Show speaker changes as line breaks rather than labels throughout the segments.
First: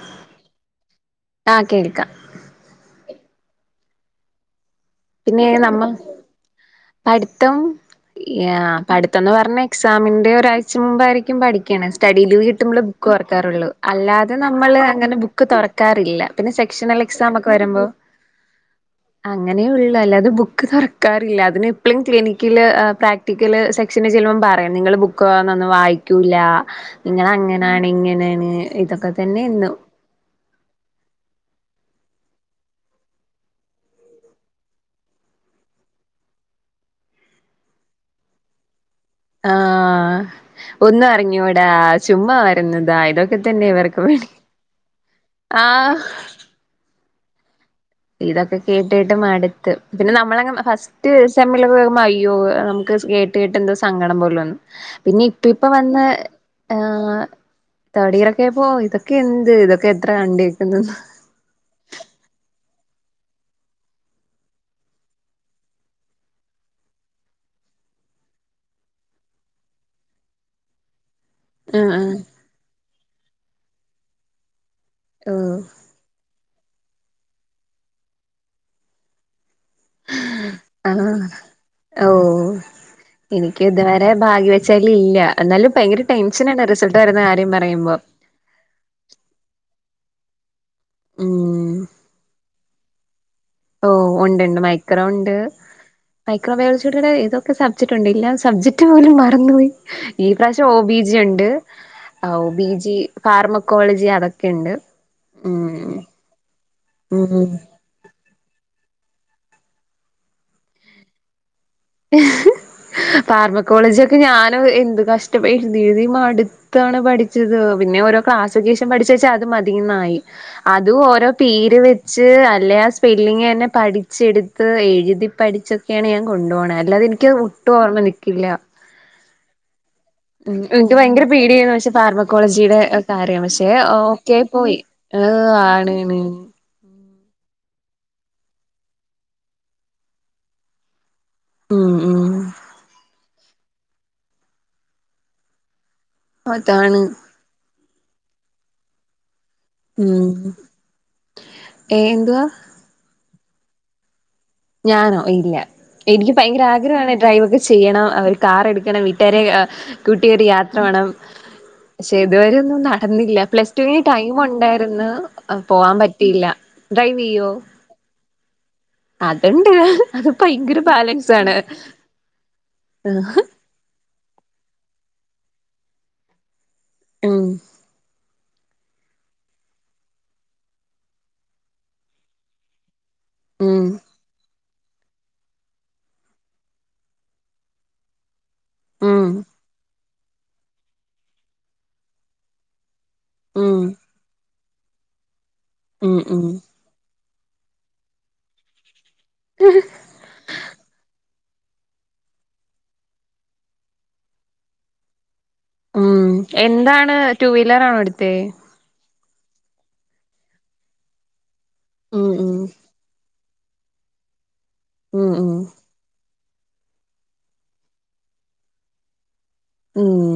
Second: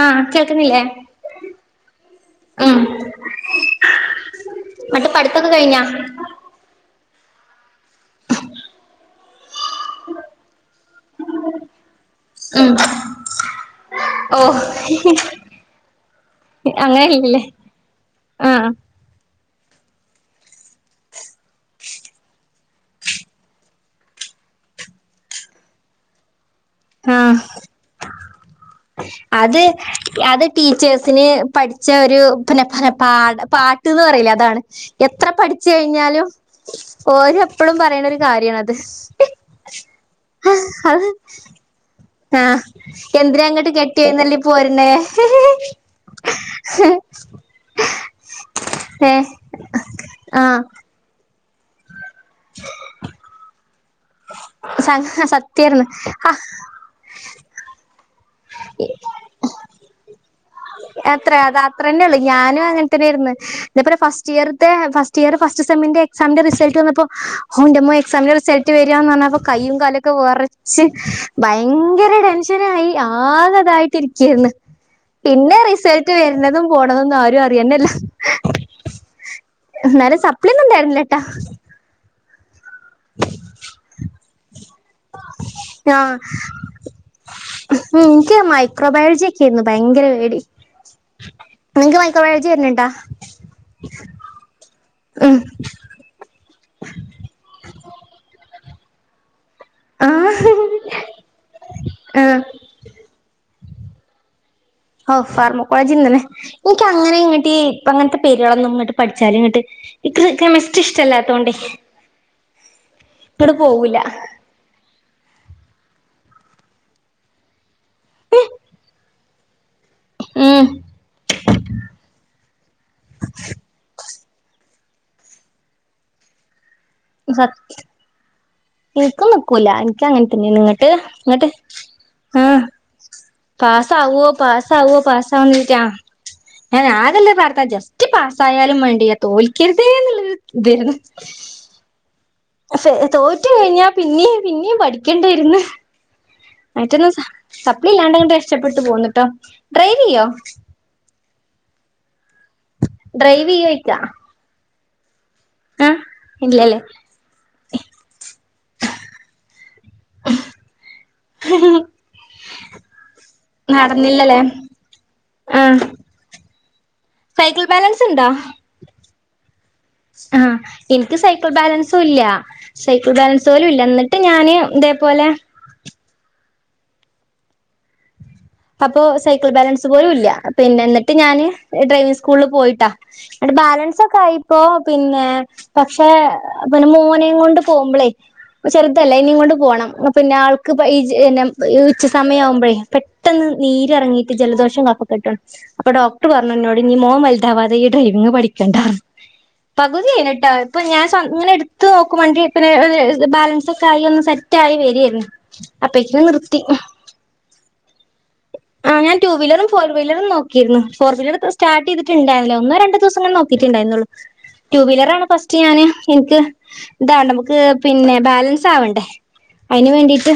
ആഹ്‌ കേൾക്കുന്നില്ലേ?
ആഹ് കേൾക്കാം
ഉം ന്നട്ട്
പിന്നെ
പഠിത്തൊക്കെ
നമ്മ
കഴിഞ്ഞോ
പഠിത്തം ആഹ്‌ പഠിത്തന്ന് പറഞ്ഞ എക്സാമിന്റെ ഒരാഴ്ച മുമ്പായിരിക്കും പഠിക്കണ സ്റ്റഡിയിലീവ്
ഉം
കിട്ടുമ്പള് ബുക്ക്റക്കാറുള്ളൂ അല്ലാതെ
ഓ
നമ്മള് അങ്ങനെ ബുക്ക് തുറക്കാറില്ല പിന്നെ സെക്ഷണൽ എക്സാം ഒക്കെ വരുമ്പോ
ആഹ്‌
അങ്ങനെ ഉള്ളൂ അല്ലാതെ ബുക്ക് തുറക്കാറില്ല അതിന് പ്പളും ക്ലിനിക്കല് പ്രാക്ടിക്കല് സെക്ഷന് ചെല്ലുമ്പം പറയും നിങ്ങള് ബുക്ക് ഒന്നും വായിക്കൂല്ല
ആഹ്
നിങ്ങളങ്ങനാണ് ഇങ്ങനെയാണ്
അത് അത് ടീച്ചേഴ്സിന് പഠിച്ച ഒരു പിന്നെ പിന്നെ പ പാട്ട്ന്ന്റയില്ലെ അതാണ് എത്ര പഠിച്ചുഴിഞ്ഞാലും ഓര് എപ്പഴും പറയണ ഒരു കാര്യണത്
ആഹ്‌ ഒന്നും അറിഞ്ഞൂടാത്
ആഹ്‌ എന്തിനാ ങ്ങട്ട്
പണി
കെട്ടിയഴ്നള്ളി പോരണേ?
ആഹ്
[inaudible]
ഇതൊക്കെ കേട്ട് ട്ട്
ഏഹ്
മടുത്ത് പിന്നെ നമ്മളെങ്ങ്
ആഹ്
ഫസ്റ്റ് മ സമേലർ അയ്യോ നമുക്ക് കേട്ട് കേട്ട് എന്താ സങ്കടപോലെ പിന്നെ
സ
ഇപ്പ ഇപ്പ
സത്യായിരുന്നു
വന്ന
ആഹ്
തേഡ് ഇയർ പ്പോ ഇതൊക്കെ എന്ത് ഇതൊക്കെ എത്ര കണ്ടേക്കുന്ന്.
അത്ര അത് അത്രന്നെയുള്ളൂ ഞാനും അങ്ങൻ തന്നെരുന്നു. ഇതേപലെ ഫസ്റ്റ് ഇയർത്തെ ഫസ്റ്റ് ഇയർ ഫസ്റ്റ് സെമിന്റെ എക്സാമിന്റെ റിസൾട്ട് വന്നപ്പോ ഹോ ഹന്റമ്മോ എസാമിന്റെ റിസൾട്ട്. വരന്ന പറഞ്ഞാപ്പൊ കൈ്യും കാലൊക്കെ വറച്ച്.
ആഹ്
ഭയങ്കര
ആഹ്
ടെൻഷനായി ആകതായിട്ടിരിക്കായിരുന്നു. പിന്നെ
ഓഹ്
റിസൾട്ട് വരുന്നതും പോണതന്നും ആരും അറിയണില്ല ന്നാലും സപ്ളിന്നുണ്ടായിരുന്നില്ലേട്ടാ
ഓഹ്‌ എനിക്ക് ഇതുവരെ ഭാഗ്യ വെ ചലി ഇല്ല എന്നാലും ഭയങ്കര
ആഹ്
ടെൻഷനാണ് റിസൾട്ട് വരുന്ന കാര്യം പറയുമ്പോ.
എനിക്ക് മൈക്രോബയോളജിയക്കെയിരുന്നു ഭയങ്കര പേടി.
ഉം
നിങ്ങക്ക് മൈക്രോബയോളജി വരണ്ണ്ടാ
ഓഹ് ഉണ്ട് ഉണ്ട് മൈക്രോ ഉണ്ട്.
ഉം
മൈക്രോബയോളജിയുടെ ഏതൊക്കെ സബ്ജക്ട് ഉണ്ട്? ല്ല സബ്ജക്റ്റ് പോലും മറന്നു പോയി. ഈ
ആഹ്
പ്രാവശ്യം ഓ ബിജി ണ്ട്
ആഹ്
ഓ ബിജി. ഫാർമക്കോളജി അതൊക്കെയുണ്ട്.
ഓഹ് ഫാർമകോളേജ്ന്നല്ലെ എനക്ക് അങ്ങനെ
ഉം
ഇങ്ങട്ട് ഇപ്പ അങ്ങനത്തെ പേരുകളളൊന്നും ഇങ്ങോട്ട് പഠിച്ചാലും ഇങ്ങട്ട് ഇ ക്രെ കെമിസ്ട്രി ഇഷ്ടല്ലാത്തോണ്ടേ ഇങ്ങട് പോവൂല
ഫാർമകോളേജ് ഒക്കെ ഞാനും എന്ത് കഷ്ടപ്പെ എഴുതി എഴുതി മടുത്ത് ന്താണ് പഠിച്ചത് പിന്നെ ഓരോ ക്ലാസ്കേഷം പഠിചേച് അത് മതിന്നായി
ഉം
അത് ഓരോ പേര് വെച്ച് അല്ലെ ആ സ്പെല്ലിങ് ന്നെ പഠിച് പടിച്ചെടുത്ത് എഴുതി പഠിച്ചൊക്കെയാണ് ഞാൻ കൊണ്ടോണത് അല്ലാതെ എനിക്ക്‌ ഒട്ടും ഓർമ്മ നിക്കില്ല.
നിക്കും നിക്കൂല എനിക്കങ്ങനെ
ഉം
തന്നെയങ്ങട്ട്
എനിക്ക് ഭയങ്കര
നിങ്ങട്ട്
പേടിയായിരുന്നു പക്ഷെ
ആഹ്
ഫാർമക്കോളജിയുടെ കാര്യം പക്ഷെ
പാസാവോ
ഓക്കെ പോയി
പാസാവോ
ഏഹ്
പാസാന്നിറ്റ.
ആണ്ണ്
ഞാനതല്ല പറഞ്ഞത് ജസ്റ്റ് പാസ്സായാലും വേണ്ടില്ല തോൽക്കരുതേ എന്നുള്ളൊരു ഇതെരുന്നു
ഉം ഉം
ശ്ശെ തോറ്റു കഴിഞ്ഞാ പിന്നേ പിന്നെയും പഠിക്കേണ്ടേരുന്ന്
അതാണ്
മറ്റൊന്നും സപ്ലി ഇല്ലാണ്ട്‌ ഇങ്ങെട്ട് രക്ഷപ്പെട്ട് പോന്നിട്ടോ
ഉം ഏന്തുവാ
ഡ്രൈവ് ചെയ്യോച്ചാ
ഞാനോ ഇല്ല എനിക്ക് ഭയങ്കര
ഇല്ലല്ലേ
ആഗ്രഹവാണ് ഡ്രൈവൊക്കെ ചെയ്യണം അവര് കാർ എടുക്കണം വീട്ടുകാരെ അ കൂട്ടിയൊരു യാത്ര പോണം പക്ഷെ ഇതുവരെ ഒന്നും നടന്നില്ല പ്ലസ് ടുവിന്
നടന്നില്ലല്ലേ
ടൈമൊണ്ടായിരുന്നു
ആഹ്
പോവാൻ പറ്റ പറ്റിയില്ല ഡ്രൈവ് ചെയ്യോ
സൈക്കിൾ ബാലൻസ്ണ്ടാ
[inaudible] അത്
ആഹ്
ഭയങ്കര
എനിക്ക്
ബാലൻസ്
സൈക്കിൾ
ആണ്
ബാലൻസുല്ല സൈക്കിൾ ബാലൻസ് പോലും ഇല്ലന്നിട്ട് ട്ട് ഞാന് ഇതേപോലെ
ഉം
അപ്പോ സൈക്കിൾ ബാലൻസ് പോലും ഇല്ല പിന്നെന്നിട്ട് ഞാന് ഡ്രൈവിംഗ് സ്കൂളില് പോയിട്ടാ ങ്ങട്ട്
ഉം
ബാലൻസ് ഒക്കെ ആയിപ്പോ പിന്നെ പക്ഷെ പിന്നെ മോനേം കൊണ്ട് പോകുമ്പളേ ചെറുതല്ലേ
ഉം
ഈനേം കൊണ്ട് പോണം പിന്നെ ആൾക്ക് ഈ ഉച്ച സമയമാവുമ്പോഴേ പെട്ടന്ന്
ഉം
നീരിറങ്ങിട്ട് ജലദോഷം കഫംക്കെട്ടും അപ്പൊ
ഉം
ഡോക്ടറു
ഉം
പറഞ്ഞു എന്നോട് മോൻ വലുതാവാതെ ഈ ഡ്രൈവിങ്ങ് പഠിക്കണ്ട പകുതിയായിനിട്ടോ ഇപ്പൊ ഞാൻ സ്വന്തം ഇങ്ങനെ എടുത്തു നോക്കും വണ്ടി പിന്നെ ബാലൻസ് ഒക്കെ ആയി ഒന്ന് സെറ്റ് ആയി വരിരുന്നു
ഉം എന്താണ് ടു വീലറാണോ എടുത്തെ?
ആ ഞാൻ ടു വീലറും ഫോർ വീലറും നോക്കിയിരുന്നു ഫോർ വീലർ സ്റ്റാർട്ട്
ഉം
ചെയ്തിട്ടിണ്ടാരുന്നില്ല ഒന്ന് രണ്ട് ദിവസംങ്ങന നോക്കി ട്ടണ്ടായിരുന്നുള്ളു ടൂ വീലറാണ്
ഉം ഉം
ഫസ്റ്റ് ഞാന് നിക്ക് ഇതാണ്ടേ നമുക്ക് പിന്നെ ബാലൻസ് ആവണ്ടേ അയിന്
ഉം
വേണ്ടിട്ട്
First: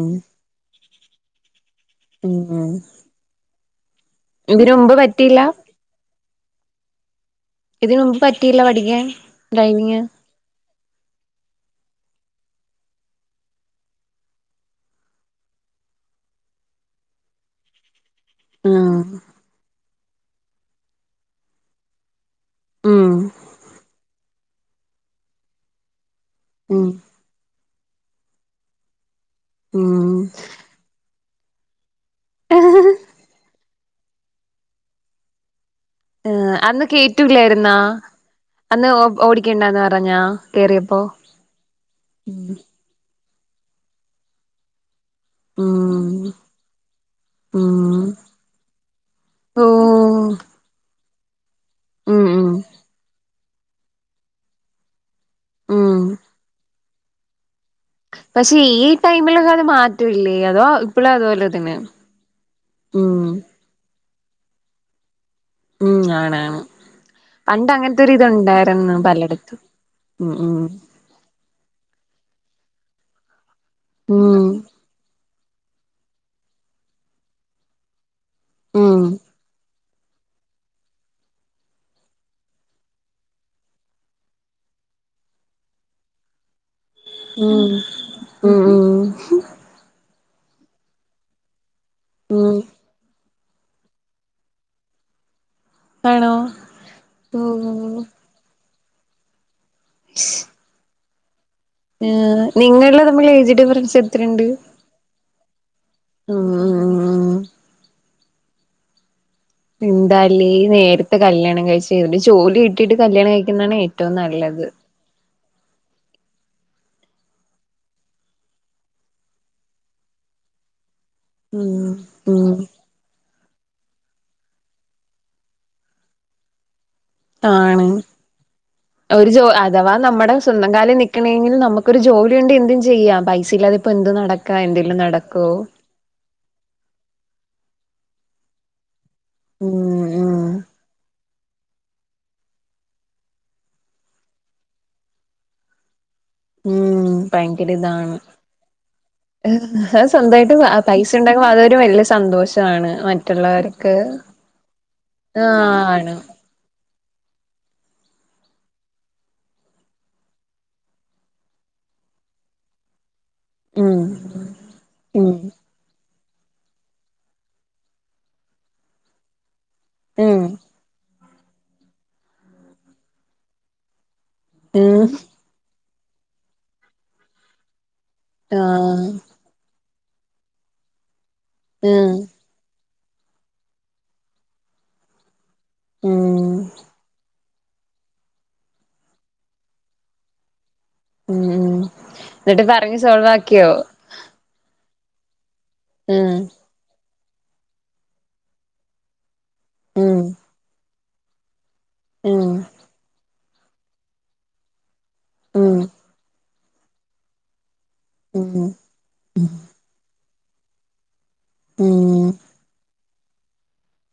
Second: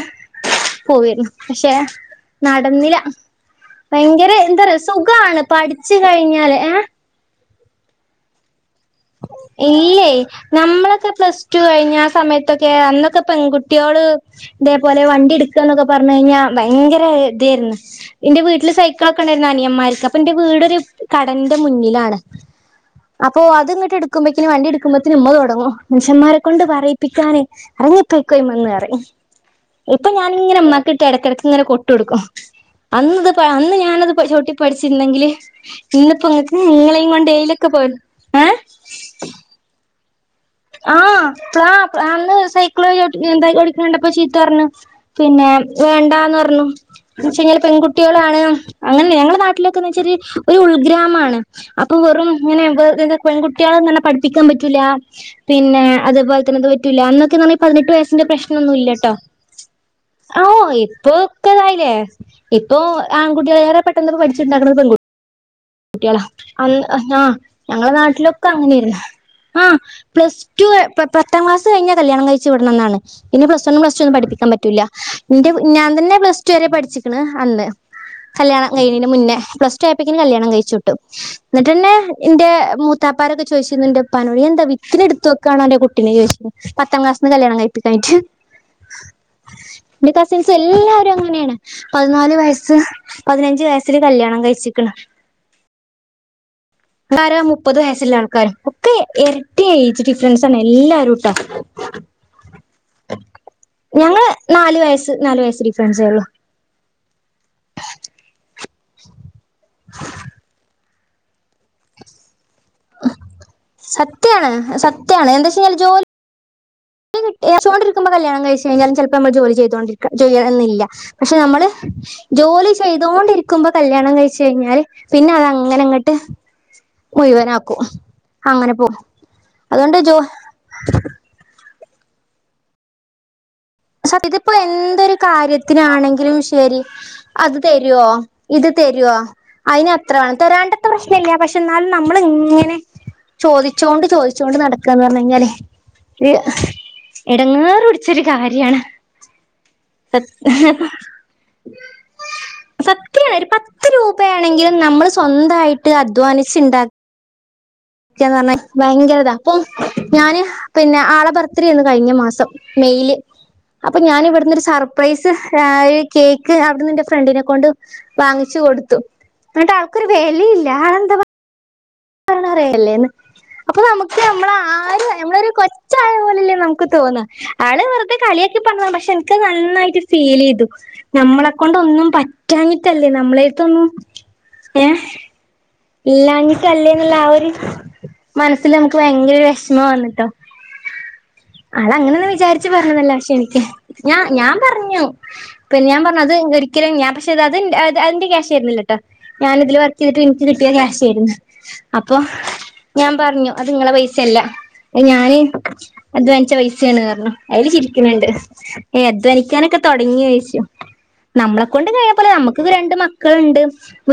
പോയിരുന്നു പക്ഷെ
ഉം ഉം
നടന്നില്ല ഭയങ്കര എന്താ
ഇതിന്
പറയാ
മുമ്പ് പറ്റിയില്ല
സുഖാണ് പഠിച്ചു കഴിഞ്ഞാല് ഏ
ഇതിന് മുമ്പ് പറ്റിയില്ല പഠിക്കാൻ ഡ്രൈവിങ്
ഇല്ല്യേ നമ്മളൊക്കെ പ്ലസ് ടു കഴിഞ്ഞ ആ സമയത്തൊക്കെ അന്നൊക്കെ പെൺകുട്യോള് ഇതേപോലെ വണ്ടി എടുക്കുവാന്നൊക്കെ പറഞ്ഞു കയിഞ്ഞാ ഭയങ്കര ഇതായിരുന്നു എന്റെ വീട്ടില്
ഉം
സൈക്കിളൊക്കെ ഉണ്ടായിരുന്നു അനിയന്മാർക്ക് അപ്പൊ എന്റെ വീടൊരു കടലിന്റെ മുന്നിലാണ്
ഉം
അപ്പൊ അതിങ്ങട്ട് എടുക്കുമ്പക്കും വണ്ടി എടുക്കുമ്പോത്തന് ഉമ്മ തുടങ്ങും മനുഷന്മാരൊക്കെ കൊണ്ട്
ഉം
പറയിപ്പിക്കാനെ അറിങ്ങപ്പോക്കോ അയിന്മന്ന് പറയും ഇപ്പൊ
ഉം
ഞാനിങ്ങനെ മ്മാക്കിട്ട് ഇടക്കിടക്ക് ഇങ്ങനെ കൊട്ടു കൊടുക്കും അന്ന്ത് അന്ന് ഞാനത് ചവിട്ടി പഠിച്ചിരുന്നെങ്കില് ഇന്നിപ്പോ ഇങ്ങക്ക്
അന്ന്
നിങ്ങളെയും കൊണ്ട്യിലൊക്കെ
കേറ്റൂലായിരുന്നാ
പോയിരു ഏ
അന്ന് ഓ ഓടിക്കേണ്ടന്ന് പറഞ്ഞാ? കേറിയപ്പോ
ആഹ് അ അന്ന്
ഉം
സൈക്കിള് ചവിട്ടി എന്തായി ഓടിക്കണണ്ടപ്പൊ ചീത്ത പറഞ്ഞ് പിന്നെ
ഉം
വേണ്ടാന്ന് പറഞ്ഞു എന്ന് വെച്ചേയിന്നാല് പെൺകുട്ടികളാണ് അങ്ങനെ ഞങ്ങളുടെ
ഓ
നാട്ടിലൊക്കെന്ന് വെച്ചാല് ഒരു ഉൾഗ്രാമാണ് അപ്പൊ
ഉം
വെറും
ഉം
ഇങ്ങനെ വെ ഇത് പെൺകുട്ടികളങ്ങനെ പഠിപ്പിക്കാൻ പറ്റൂല പിന്നെ
ഉം
അതുപോലത്തന്നെ ന്ത് പറ്റൂല്ല അന്നൊക്കെന്ന് പറഞ്ഞാ പതിനെട്ട് വയ സിന്റെ
പക്ഷെ ഈ
പ്രശ്നൊന്നുംല്ലട്ടോ
ടൈമിലൊക്കെ അത് മാറ്റൂല്ലേ
ആ
അതോ ഇപ്പളും അതുപോലെ തന്നെ
ഇപ്പൊക്കെതായില്ലേ? ഇപ്പൊ
ഉം
ആൺകുട്ടികളേറെ പെട്ടെന്ന് പഠിച്ചിണ്ടാക്കണത് പെൺകുട്ടി
ഉം
ട്ടികളാ
ആണാണ്
അന്ന് ആ ഞാ
പണ്ട്
ഞങ്ങളെ
അങ്ങനത്തെ ഒരു
നാട്ടിലൊക്കെ
ഇതുണ്ടായിരുന്നു
അങ്ങനെരുന്നു
പലയിടത്തും
ആഹ്
ഉം
പ്ലസ് ടു പ്ലസ് പത്താം ക്ലാസ് കഴിഞ്ഞാല് കല്യാണം കയിച്ച് വിടണംന്നാണ് പിന്നെ പ്ലസ് വൺ പ്ലസ് ടു ഒന്നും
ഉം
പഠിപ്പിക്കാൻ പറ്റൂല ന്റെ ഞാൻ തന്നെ പ്ലസ് ടു വരെ പഠിച്ചിക്കണ് അന്ന് കല്യാണം
ഉം ഉം
കഴിഞ്ഞെന്റ മുന്നേ പ്ലസ് കല്യാണം കയിച്ചുവിട്ട് ന്നിട്ട് എന്നെ എന്റെ മൂത്താപ്പാരൊക്കെ ചോദിച്ചിരുന്നു ന്റെ ഉപ്പനോട് നീ എന്താ വിത്തിന് എടുത്ത് വക്കാണോ അന്റെ കുട്ടിനെ നീയ് പത്താം ക്ലാസ്സിന്ന് കല്യാണം
ഉം
കഴിപ്പിക്ക കഴിച്ചു
ഉം ഉം
എന്റെ കസിൻസ് എല്ലാരും അങ്ങനെയാണ് പതിനാല്
ഉം
വയസ്സ് പതിഞ്ച് വയസ്സില് കല്യാണം കഴിച്ചിക്കണ്
ആണോ?
കാര മുപ്പത്
ഉം
വയസ്സിള്ള ആൾക്കാര് ഒക്കെ ഏഴ് ഏജ് ഡിഫറൻസ് ആണ് എല്ലാരും ട്ടാ
ഉം നിങ്ങള് തമ്മിൽ ഏജ് ഡിഫറൻസ് എത്ര ഇണ്ട്?
നാല് വയസ് നാല് വയസ് ഡിഫറൻസേ ഒള്ളൂ
ഉം.. ഉം ഉം
അ
എന്താലേ ഈ നേരത്തെ കല്യാണം കഴിച്ച് ജോലി കിട്ടീട്ട് കല്യാണം കഴിക്കുന്നതാണ് ഏറ്റവും നല്ലത്
റ്റാണ് എന്ത് ചാല് ജോ ലി കിട്ടിയാ സ്വാതന്ത്ര്യം ഇരിക്കുമ്പോ കല്യാണം കഴിച്ച് കഴിഞ്ഞാലും ചിലപ്പോ നമ്മള് ജോലി ചെയ്തൊണ്ടിരിക്കണം ചെയ്യണം എന്നില്ല പക്ഷെ നമ്മള്
ഉം ഉം
ജോലി ചെയ്തോണ്ടിരിക്കുമ്പോ കല്യാണം കഴിച്ച് കഴിഞ്ഞാല് പിന്നെ അത് അങ്ങനെ അങ്ങട്ട് മുയുവനാക്കും
ആണ്
അങ്ങനെ പോ
ഒരു ജോ അഥവാ
അതുകൊണ്ട് ജോ
നമ്മുടെ സ്വന്തം കാലേൽ നിക്കണങ്കിൽ നമുക്ക് ഒരു ജോലി ഒണ്ടേ എന്തും ചെയ്യാം പൈസയില്ലാതെ
സത്യത്തി ഇപ്പോ എന്തൊരു കാര്യത്തിന് ആണെങ്കിലും ശരി അത് തരുവോ ഇത് തരുവോ
ഉം
അതിന് അത്ര വേണം
ഉം
തരാണ്ടത്ര പ്രശ്ന ഇല്ല പക്ഷ പക്ഷെ എന്നാലും നമ്മള് ഇങ്ങനെ ചോദിച്ചോണ്ട് ചോദിച്ചോണ്ട് നടക്ക എന്ന് പറഞ്ഞ് കഴിഞ്ഞാലേ ഇത് ഹ്
ഉം
ഇടങ്ങേറ് പിടിച്ചൊരു കാര്യാണ്
ഹ്
സത്
സ്വന്തയിട്ട് പൈസ ഉണ്ടാകുമ്പോ അതൊരു വലിയ സന്തോഷാണ് മറ്റുള്ളവര്
ത്ത് രൂപയാണെങ്കിലും നമ്മള് സ്വന്തമായിട്ട്
ആണ്
അധ്വാനിച്ചുണ്ടാക്ക ഇക്ക എന്ന് പറഞ്ഞ ഭയങ്കരതാ അപ്പം ഞാന് പിന്നെ ആളെ ബർത്ത്ഡേന്ന് കയിഞ്ഞ മാസം മെയില് അപ്പൊ
ഉം
ഞാന് ഇവിടുന്ന് ഒരു സർപ്രൈസ്
ഉം
ഴാഴി കേക്ക് അതും എന്റെ ഫ്രണ്ടിനെ കൊണ്ട് വാങ്ങിച്ചു കൊടുത്തു എന്നിട്ട് ആൾക്കൊരു വെല
ഉം
ഇല്ല ആളെന്താ പ തോർന്ന് പറയല്ലേന്ന് അപ്പൊ നമുക്ക് നമ്മള
ഏഹ്
ഒരു കൊച്ച് ആയ പോലല്ലേ നമുക്ക് തോന്ന ആള് വെറുതെ കളിയാക്കി പറഞ്ഞത് ആണ്
ആഹ്
പക്ഷെ എനക്ക് ട്ട് നന്നായിട്ട് ഫീൽ ചെയ്തു നമ്മളെ കൊണ്ട് ഒന്നും
ഉം
പ റ്റാഞ്ഞിട്ടല്ലേ നമ്മളെത്തൊന്നു ഏഹ്
ഉം
ഇല്ലാഞ്ഞിട്ട് അല്ലേന്നാ ഒരു മനസ്സിൽ നമുക്ക് ഭയങ്കര വിഷമം വന്നിട്ടോ
ഉം ഉം
അത് അങ്ങനെ ഒന്ന്
എന്നിട്ട്
വിചാരിച്ച്
പറഞ്ഞ്
പറഞ്ഞതല്ല
സോൾവ്
പക്ഷെ എനിക്ക്
ആക്കിയോ
ഞാൻ ഞാൻ പറഞ്ഞു പിന്നെ ഞാൻ പറഞ്ഞു
ഉം
അത് ഒരിക്കലും ഞാൻ പക്ഷെ അതി അതിന്റെ ക്യാഷ് തരുന്നില്ല എന്ന് ട്ട ഞാനിതില് വർക്ക്
ഉം
ചെയ്തിട്ട് എൻ കാശിയെരുന്നു അപ്പൊ
ഉം
ഞാൻ പറഞ്ഞു അത് നിങ്ങളെ പൈസല്ല അയ്ഞാന്
ഉം
അധ്വാനിച്ച പൈസയാണ് അയില് ചിരിക്കണ് ഒണ്ട്
ഉം
ഏഹ് അധ്വനിക്കാനൊക്കെ തൊടങ്ങിയോ എന്ന് ചോദിച്ചു നമ്മളെ കൊണ്ട് കഴ
ഉം
പോലെ നമുക്ക് രണ്ട് മക്കളുണ്ട്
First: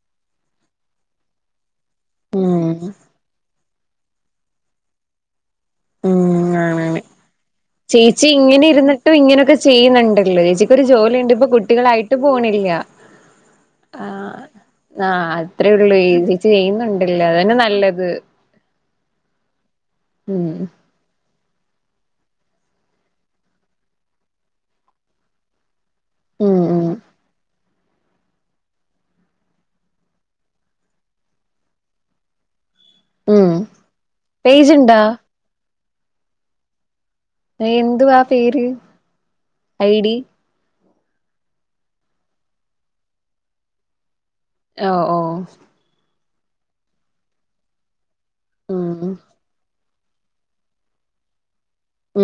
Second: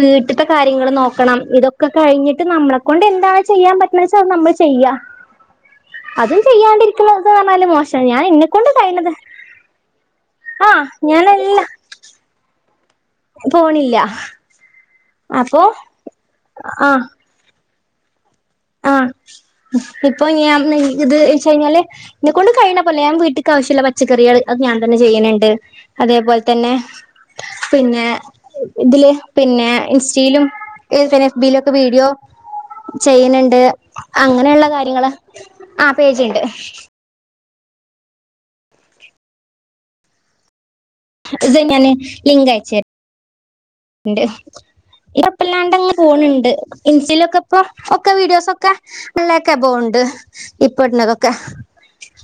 വീട്ടത്തെ കാര്യങ്ങൾ നോക്കണം ഇതൊ ഒക്കെ കഴിഞ്ഞിട്ട് നമ്മളെ
ഉം
കൊണ്ട് എന്താണ് ചെയ്യാൻ പറ്റണെ എന്ന് വെച്ചാ നമ്മള് ചെയ്യാ അതും
ഉം ആണ്
ചെയ്യാണ്ടിരിക്കുന്നത് എന്ന് പറഞ്ഞാല് മോശം ഞാൻ
ചേച്ചി
ഇന്നെ
ഇങ്ങനെ
കൊണ്ട് കഴിണത്
ച്ചക്ക് ഒരു ജോലി ഇണ്ട് ഇപ്പൊ കുട്ടികളായിട്ട് പോണില്ല
പോണില്ല
ആഹ് ആഹ്
അപ്പൊ
അത്ര ഒള്ളെ ഈ
ആഹ്
ചെയ്യുന്നുണ്ടല്ല അതന്നെ നല്ലത്
ആഹ് ഇപ്പൊ
ഉം
ഞാനെ ഇത് വെച്ച് കഴിഞ്ഞാല് ഇന്നെ കൊണ്ട് കഴിയണ പോല ഞാ വീട്ടക്ക് ആവിശ്യം ഒള്ള പച്ചക്കറികള് അത് ഞാൻ തന്നെ ചെയ്യണണ്ട് അതേപോൽ
ഉം
തന്നെ
ഉം
പിന്നെ ഇതില് പിന്നെ ഇൻസ്റ്റീലും പിന്നെ എഫ്ബീലൊക്കെ വീഡിയോ
ഉം
ചെയിന്ണ്ട് അങ്ങനെള്ള
പേജുണ്ടാ
കാര്യങ്ങള് ആ പേജ്ണ്ട്
എന്തുവാ പേര് ഐ ഡി
ഇത് ഞാന് ലിംഗയച്ചെര് ഇണ്ട്
ഓ ഓ
ഇപ്പകൊയപ്പല്ലാണ്ടങനെ പോണ് ഇണ്ട് ഇൻസ്റ്റേ ലൊക് ഇപ്പൊ ഒക്കെ വീഡിയോസൊക്കെ
ഉം
ടെൻലാക് എബോവ് ഇണ്ട് ഇപ്പെട്ണതൊക്കെ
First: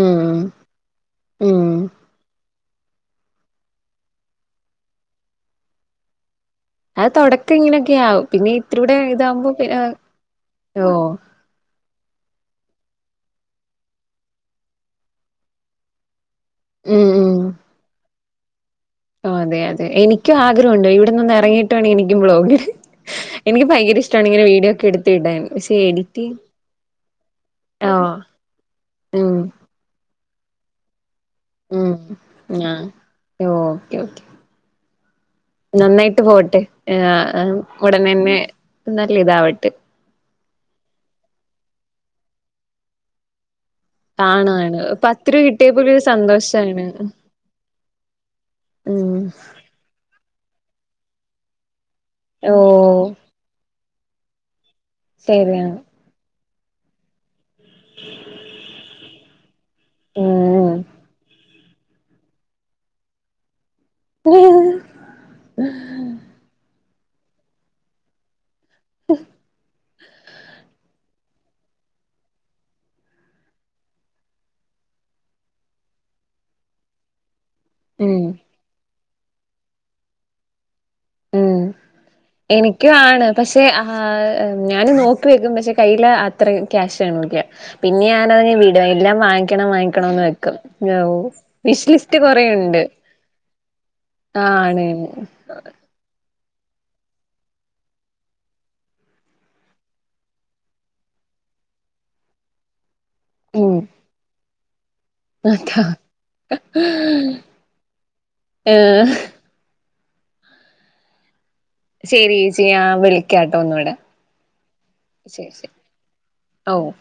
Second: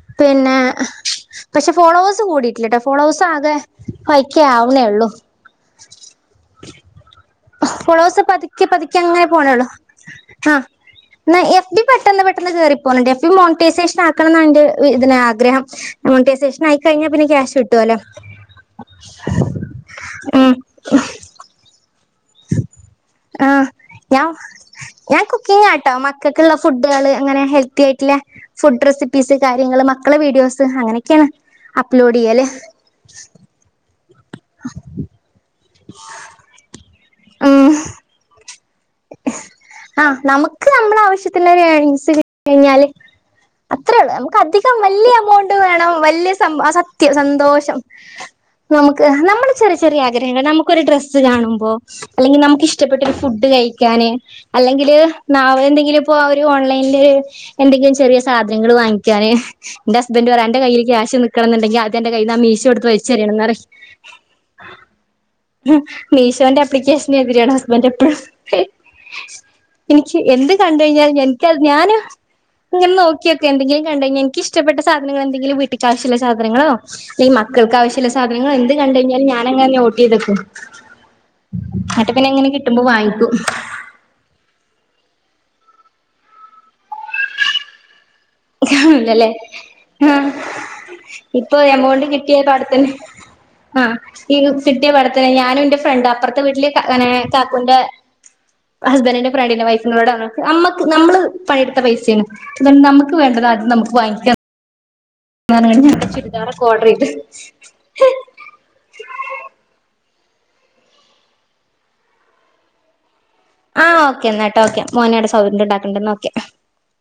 ഉം
പിന്നെ
ഉം
പക്ഷെ ഫോളോവേഴ്സ് കൂടീട്ട് ഇല്ലട്ടോ ഫോളോവേസാകെ ഫൈവ് കെ ആവ്ണേള്ളു [unintelligible]
അത് തൊടക്കങ്ങനെയൊക്കെയാവും
ഫോളോവേഴ്സ്
പിന്നെ
പതുക്കെ
ഇതിരികൂടെ
പതുക്കെ അങ്ങനെ
ഇതാവുമ്പം
പോണേള്ളൂ
പി ഏ
ആഹ് ന്നാ എഫ് ബി പെട്ടന്ന് പെട്ടെന്ന് കേറി പോണ്ണ്ട് എഫ് ബിം മോണിറ്റൈസേഷൻ ആക്കണംന്നാ ഇന്റെ ഇതിന് ആഗ്രഹം മോണിറ്റെ മോണിറ്റേഷനായി
ഉം
കഴിഞ്ഞാ പിന്നെ
ഉം
ക്യാഷ് കിട്ടോലൊ
ഓ അതെ അതെ എനിക്കും
ഉം
ആഗ്രഹവുണ്ട് ഇവിട്ന്നൊന്നെ റങ്ങയിട്ട് വേണം എനിക്കും വ്ലോഗ്ടാൻ
ആഹ് ഞ
എടുത്ത്
ഞാൻ
ഇടാൻ പക്ഷെ
കുക്കിംങ്ങാട്ടോ
എഡിറ്റിംഗ്
മക്കക്ക്ള്ള ഫുഡാള് അങ്ങനെ ഹെൽത്
ഓ
വൃത്തിയായിട്ട്ള്ളെ ഫുഡ്
ഉം
റെസിപ്പീസ് കാര്യങ്ങള് മക്കളെ വീഡിയോസ് അങ്ങനൊക്കേണ്
മ്മ് ആഹ് ഓക്കെ ഓക്കേ
[unintelligible]
നന്നായിട്ട് പോട്ടെ ഏ
ഉം
ഒടനെന്നെ നല്ലിതാവട്ട്
ആഹ് നമുക്ക് നമ്മളാവശ്യത്തിനൊര് ഏണിങ്സ് കിട്ടി കഴിഞ്ഞാല് അത്രേള്ളൂ നമുക്ക് അധികം
കാണാണ്
വല്ല്യ
പത്ത് രൂപ
എമൗണ്ട് വേണം
കിട്ടിയപ്പോരു
വല്ല്യ സംബ് ആ
സന്തോഷാണ്
സത്യം സന്തോഷം നമുക്ക്
ഉം
ഹ് നമ്മളെ ചെറിയ ചെറിയ ആഗ്രഹങ്ങൾ നമുക്കൊരു ഡ്രസ്സ് കാണുമ്പോ അല്ലെങ്കിൽ നമുക്ക്
ഓഹ്
ഇഷ്ടപ്പെട്ടൊരു ഫുഡ് കഴിക്കാന് അല്ലെങ്കിൽ നാവ്
ശരിയാണ്
എന്തെങ്കിലും ഇപ്പൊ ഒര് ഓൺലൈൻല് എന്തെങ്കിലും ചെറിയ സാധനങ്ങൾ വാങ്ങിക്കാന് ഇന്റസ്ബന്റ് പറിം അൻ്റെ
ഉം
കയ്യില് ക്യാഷ് നിക്കണംന്ന്ണ്ടെങ്കി ആദ്യന്റെ കയ്യിന്ന് ആ മീശോട്ത്ത് വൽചെറിയണംന്നറിം
ഉം
ഹും മീശോന്റെ അപ്ലിക്കേഷന് എതിരാണ് ഹസ്ബൻ്റ് എപ്പഴും എനിക്ക് എന്ത് കണ്ട് ഴിഞ്ഞാൽ എനിക്കത് ഞാന് ഇങ്ങന നോക്കിയെക്കും. എന്തെങ്കിലും കണ്ടയിഞ്ഞാ ഇൻക്ക് ഇഷ്ടപെട്ട സാധനങൾ എന്തെങ്കിലും വീട്ടിക്കാവശ്യള്ള സാധനങ്ങളോ ഈ മക്കൾക്കാവശ്യള്ള സാധനങ്ങളൊ എന്ത് കണ്ട്ഴിഞ്ഞാലും ഞാനങ്ങനെ നോട്ടെയ്തക്കും
ഉം
ന്നട്ട് പിന്നെങ്ങനെ കിട്ടുമ്പോ വാങ്ങിക്കും
തേ ആ ഹ് ഞാനും നോക്കി വെക്കും പക്ഷെ കയ്യില് അത്രേം ക്യാഷ് കാണൂല പിന്നെ ഞാനതിനെ വിടും എല്ലാം
കാണൂലല്ലേ
വാങ്ങിക്കണം വാങ്ങിക്കണംന്ന്
ആഹ്
വെക്കും ഓ
ഇപ്പൊ
വിഷ്
എമൗണ്ട്
ലിസ്റ്റ്
കിട്ടിയ
കൊറേണ്ട്
പാടത്തന്നെ ആഹ് ഈ കിട്ടിയപാടത്തന്നെ ഞാനും ഇന്റെ ഫ്രണ്ട് അപ്പർത്തെ വീട്ടില് കാ ഏ കാക്കൂൻ്റെ ഹഹ്ബൻ്റ്ൻ്റെ ഫ്രഡിൻ്റെ വൈഫിനോടർഞ്ഞു അമ്മക് നമ്മള് പണിട്ത്ത പൈസേണ് ഇതോണ്ട് നമ് ക് വേണ്ടതാദ്യം നമ്മക് വാങ്ങിക്യ
അഥാ
ചുരിദാറൊക്കെ ഓർഡർ ചെയ്ത്
ഹ് ഏ ശെരിയേച്ചി ആഹ് വിളി
ആ ഓക്കെ ന്നാ ട്ടോ ഓക്കെ മോനടെ സൗണ്ട്ണ്ടാക്ണ്ട് ന്നാ ഓക്കെ
ലോഹ്